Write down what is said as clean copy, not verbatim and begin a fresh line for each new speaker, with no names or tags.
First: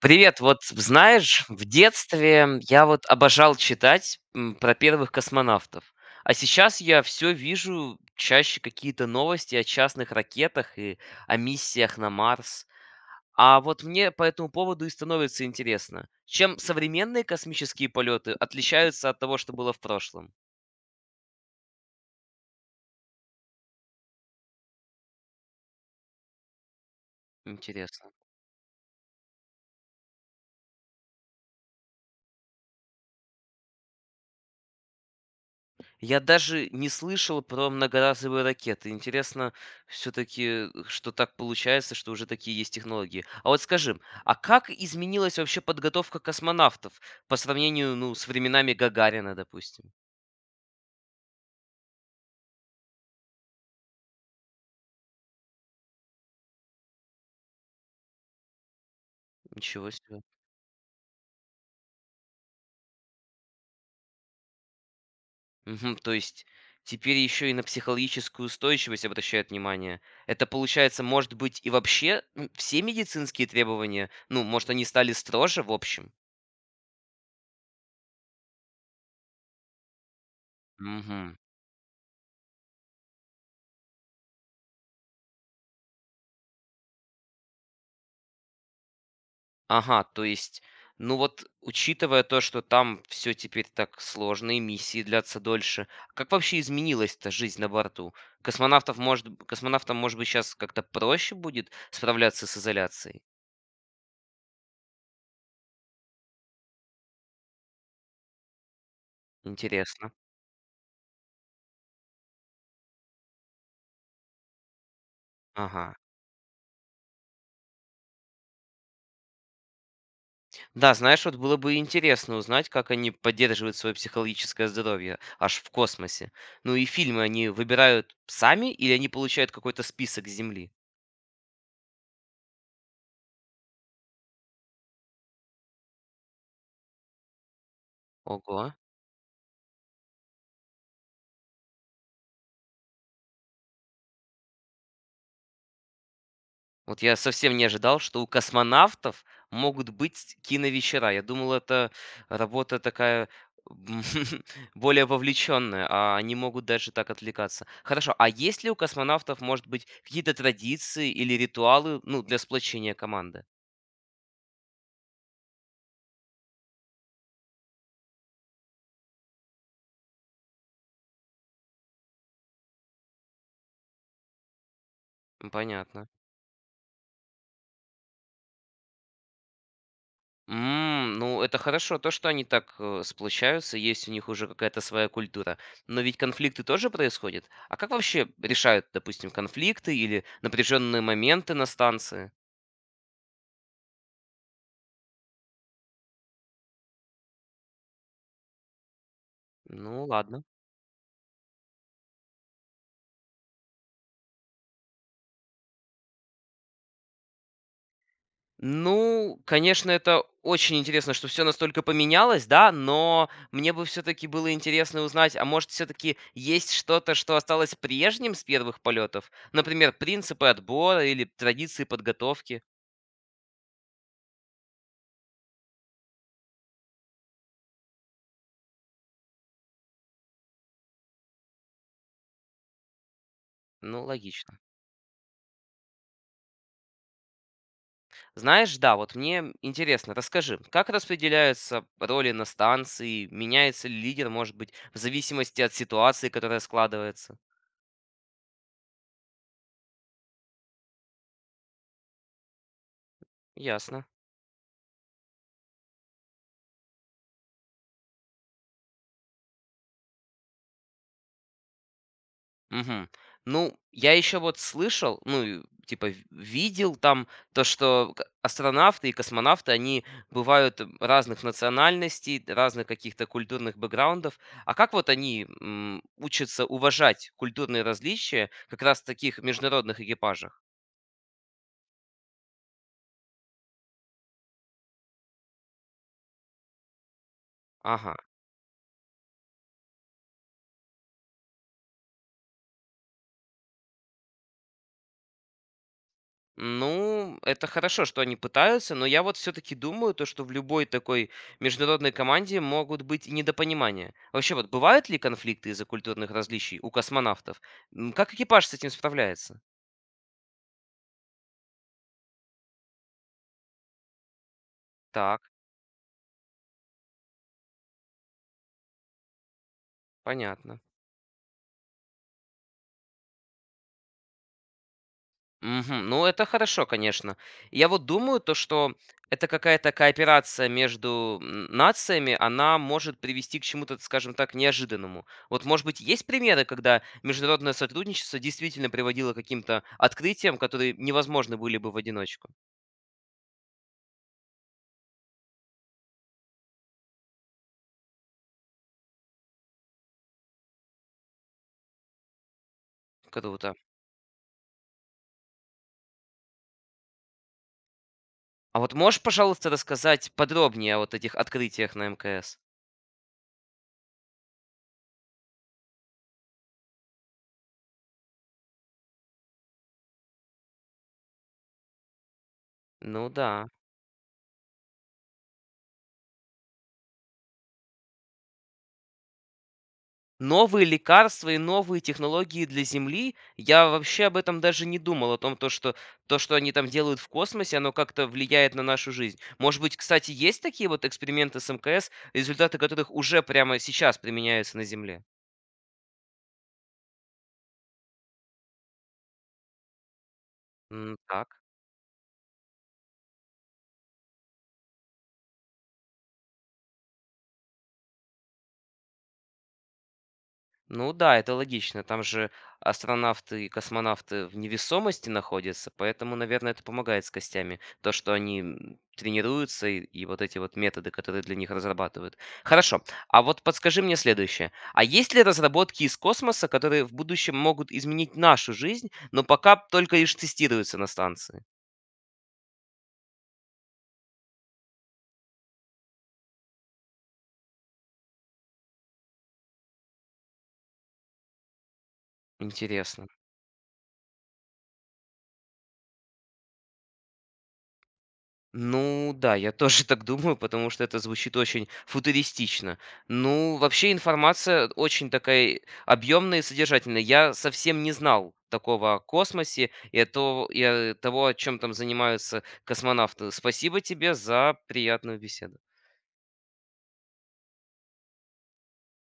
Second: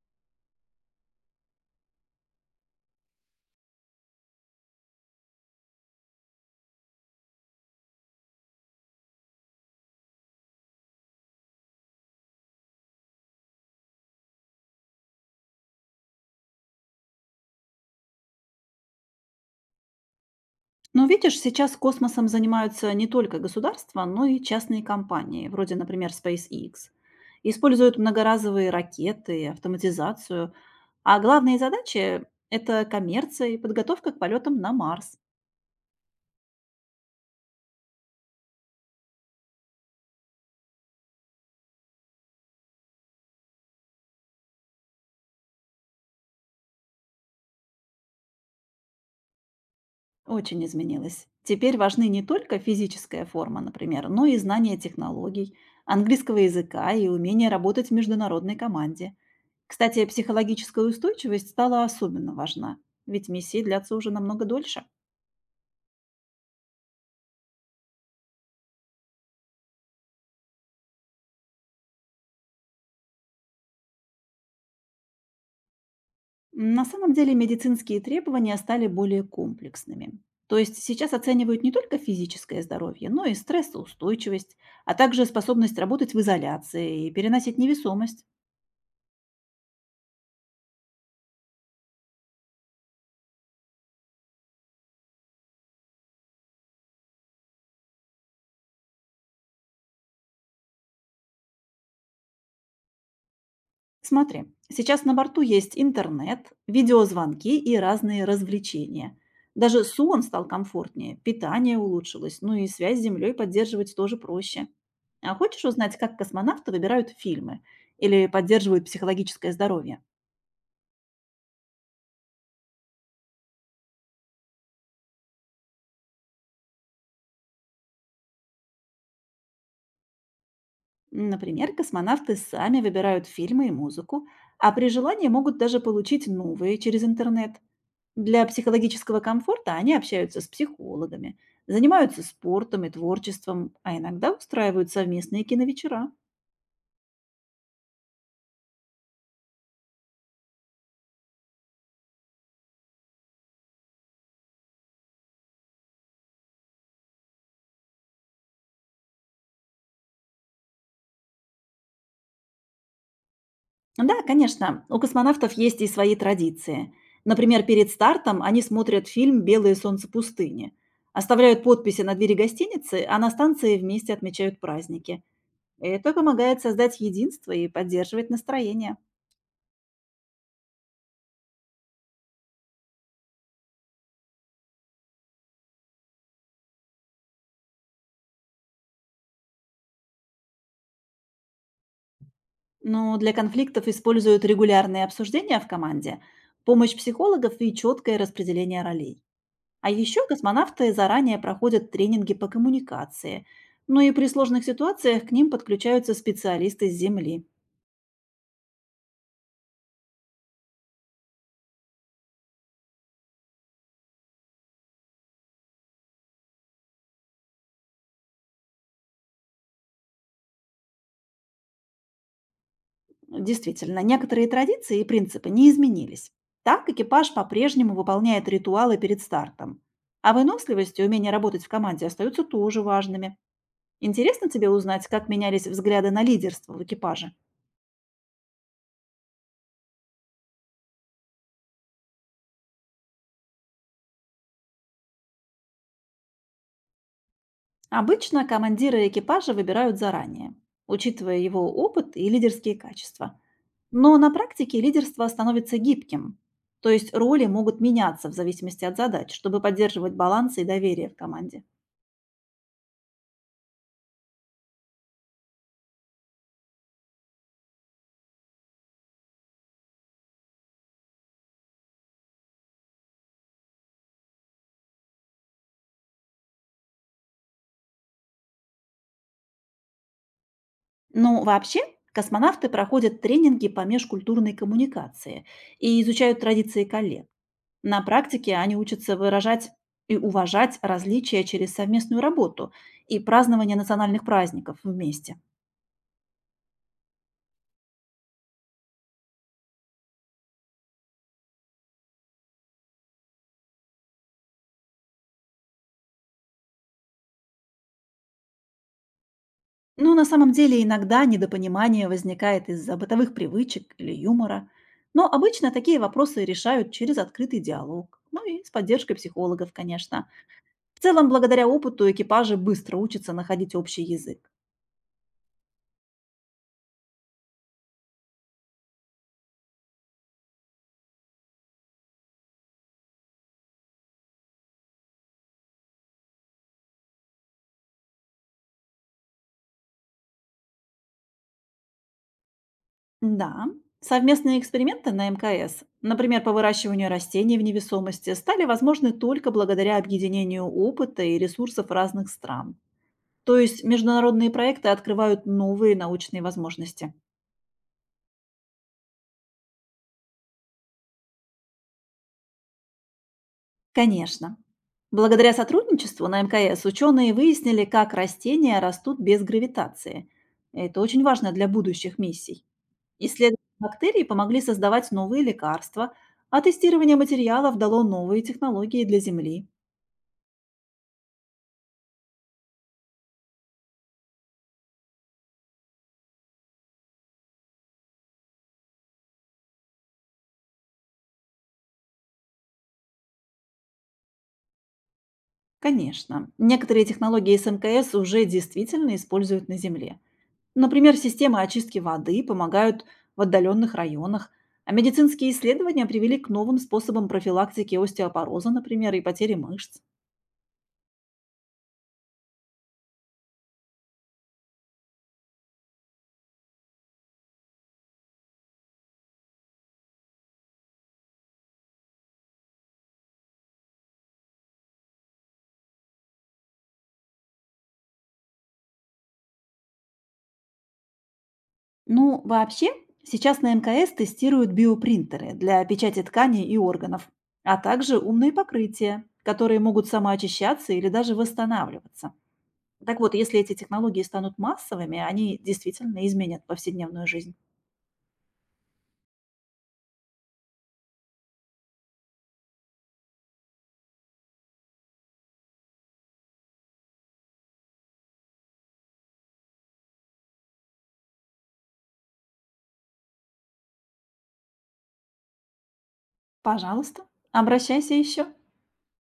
Привет, вот знаешь, в детстве я вот обожал читать про первых космонавтов, а сейчас я все вижу чаще какие-то новости о частных ракетах и о миссиях на Марс. А вот мне по этому поводу и становится интересно, чем современные космические полеты отличаются от того, что было в прошлом.
Но видишь, сейчас космосом занимаются не только государства, но и частные компании, вроде, например, SpaceX. Используют
Интересно.
многоразовые ракеты, автоматизацию. А главные задачи– это коммерция и подготовка к полетам на Марс.
Я даже не слышал про многоразовые ракеты. Интересно, все-таки, что так получается, что уже такие есть технологии. А вот скажи, а как изменилась вообще подготовка космонавтов по сравнению, ну, с временами Гагарина, допустим?
Очень изменилось. Теперь важны не только физическая форма, например, но и знание технологий, английского языка и умение работать в международной команде.
Ничего
Кстати,
себе.
психологическая устойчивость стала особенно важна, ведь миссии длятся уже намного дольше.
Мгм, то есть теперь еще и на психологическую устойчивость обращают внимание. Это получается, может быть, и вообще все медицинские требования, ну, может, они стали строже в общем?
На самом деле медицинские требования стали более комплексными. То есть сейчас
Мгм.
оценивают не только физическое здоровье, но и стрессоустойчивость, а также способность работать в изоляции и переносить невесомость.
Ага, то есть, ну вот, учитывая то, что там все теперь так сложно и миссии длятся дольше, как вообще изменилась-то жизнь на борту? Космонавтов, может б космонавтам, может быть, сейчас как-то проще будет справляться с изоляцией?
Смотри, сейчас на борту есть интернет, видеозвонки и разные развлечения. Даже
Интересно.
сон стал комфортнее, питание улучшилось, ну и связь с Землей поддерживать тоже проще. А хочешь
Ага.
узнать, как космонавты выбирают фильмы или поддерживают психологическое здоровье?
Да, знаешь, вот было бы интересно узнать, как они поддерживают свое психологическое здоровье аж в космосе. Ну и фильмы они выбирают сами или они получают какой-то список с Земли?
Например, космонавты сами выбирают фильмы и музыку, а при желании могут даже получить новые через интернет. Для
Ого.
психологического комфорта они общаются с психологами, занимаются спортом и творчеством, а иногда устраивают совместные киновечера.
Вот я совсем не ожидал, что у космонавтов могут быть киновечера. Я думал, это работа такая м, более вовлеченная, а они могут даже так отвлекаться. Хорошо, а есть ли у космонавтов, может быть, какие-то традиции или ритуалы, ну, для сплочения команды?
Да, конечно, у космонавтов есть и свои традиции. Например, перед стартом они смотрят фильм «Белое солнце пустыни», оставляют подписи на двери гостиницы, а на станции вместе отмечают праздники.
Понятно.
Это помогает создать единство и поддерживать настроение.
Ну, это хорошо, то, что они так сплочаются, есть у них уже какая-то своя культура. Но ведь конфликты тоже происходят. А как вообще решают, допустим, конфликты или напряженные моменты на станции?
Но для конфликтов используют регулярные обсуждения в команде, помощь психологов и четкое распределение ролей. А
Ну,
еще
ладно.
космонавты заранее проходят тренинги по коммуникации. Ну и при сложных ситуациях к ним подключаются специалисты с Земли.
Ну, конечно, это очень интересно, что все настолько поменялось, да, но мне бы все таки было интересно узнать, а может, все таки есть что-то, что осталось прежним с первых полетов? Например, принципы отбора или традиции подготовки?
Действительно, некоторые традиции и принципы не изменились. Так экипаж по-прежнему выполняет ритуалы перед стартом. А выносливость и умение работать в команде остаются тоже важными.
Ну,
Интересно
логично.
тебе узнать, как менялись взгляды на лидерство в экипаже?
Знаешь, да, вот мне интересно, расскажи, как распределяются роли на станции, меняется ли лидер, может быть, в зависимости от ситуации, которая складывается?
Обычно командиры экипажа выбирают заранее, учитывая его опыт и лидерские качества.
Ясно.
Но на практике лидерство становится гибким, то есть роли могут меняться в зависимости от задач, чтобы поддерживать баланс и доверие в команде.
Мгм. Ну, я еще вот слышал, ну, и, типа, видел там то, что астронавты и космонавты, они бывают разных национальностей, разных каких-то культурных бэкграундов. А как вот они учатся уважать культурные различия как раз в таких международных экипажах?
Ну, вообще, космонавты проходят тренинги по межкультурной коммуникации и изучают традиции коллег. На
Ага.
практике они учатся выражать и уважать различия через совместную работу и празднование национальных праздников вместе.
Ну, это хорошо, что они пытаются, но я вот все-таки думаю, то, что в любой такой международной команде могут быть и недопонимания. Вообще, вот бывают ли конфликты из-за культурных различий у космонавтов? Как экипаж с этим справляется?
Но на самом деле иногда недопонимание возникает из-за бытовых привычек или юмора. Но
Так,
обычно такие вопросы решают через открытый диалог. Ну и с поддержкой психологов, конечно.
понятно.
В целом, благодаря опыту экипажи быстро учатся находить общий язык.
Мгм. Ну, это хорошо, конечно. Я вот думаю, то, что это какая-то кооперация между нациями, она может привести к чему-то, скажем так, неожиданному. Вот, может быть, есть примеры, когда международное сотрудничество действительно приводило к каким-то открытиям, которые невозможны были бы в одиночку.
Да, совместные эксперименты на МКС, например, по выращиванию растений в невесомости, стали возможны только благодаря объединению опыта и ресурсов разных стран. То
Круто.
есть международные проекты открывают новые научные возможности.
А вот можешь, пожалуйста, рассказать подробнее о вот этих открытиях на МКС?
Конечно. Благодаря сотрудничеству на МКС ученые выяснили, как растения растут без гравитации. Это очень важно для будущих миссий.
Ну
Исследования
да.
бактерий помогли создавать новые лекарства, а тестирование материалов дало новые технологии для Земли.
Новые лекарства и новые технологии для Земли. Я вообще об этом даже не думал, о том, то, что они там делают в космосе, оно как-то влияет на нашу жизнь. Может быть, кстати, есть такие вот эксперименты с МКС, результаты которых уже прямо сейчас применяются на Земле?
Конечно, некоторые технологии с МКС уже действительно используют на Земле. Например,
Так.
системы очистки воды помогают в отдаленных районах, а медицинские исследования привели к новым способам профилактики остеопороза, например, и потери мышц.
Ну да, это логично. Там же астронавты и космонавты в невесомости находятся, поэтому, наверное, это помогает с костями. То, что они тренируются и вот эти вот методы, которые для них разрабатывают. Хорошо. А вот подскажи мне следующее. А есть ли разработки из космоса, которые в будущем могут изменить нашу жизнь, но пока только лишь тестируются на станции?
Ну, вообще, сейчас на МКС тестируют биопринтеры для печати тканей и органов, а также умные покрытия, которые могут самоочищаться или даже восстанавливаться. Так
Интересно.
вот, если эти технологии станут массовыми, они действительно изменят повседневную жизнь.
Ну да, я тоже так думаю, потому что это звучит очень футуристично. Ну, вообще информация очень такая объемная и содержательная. Я совсем не знал такого о космосе и о того, о чем там занимаются космонавты. Спасибо тебе за приятную беседу.
Пожалуйста, обращайся еще.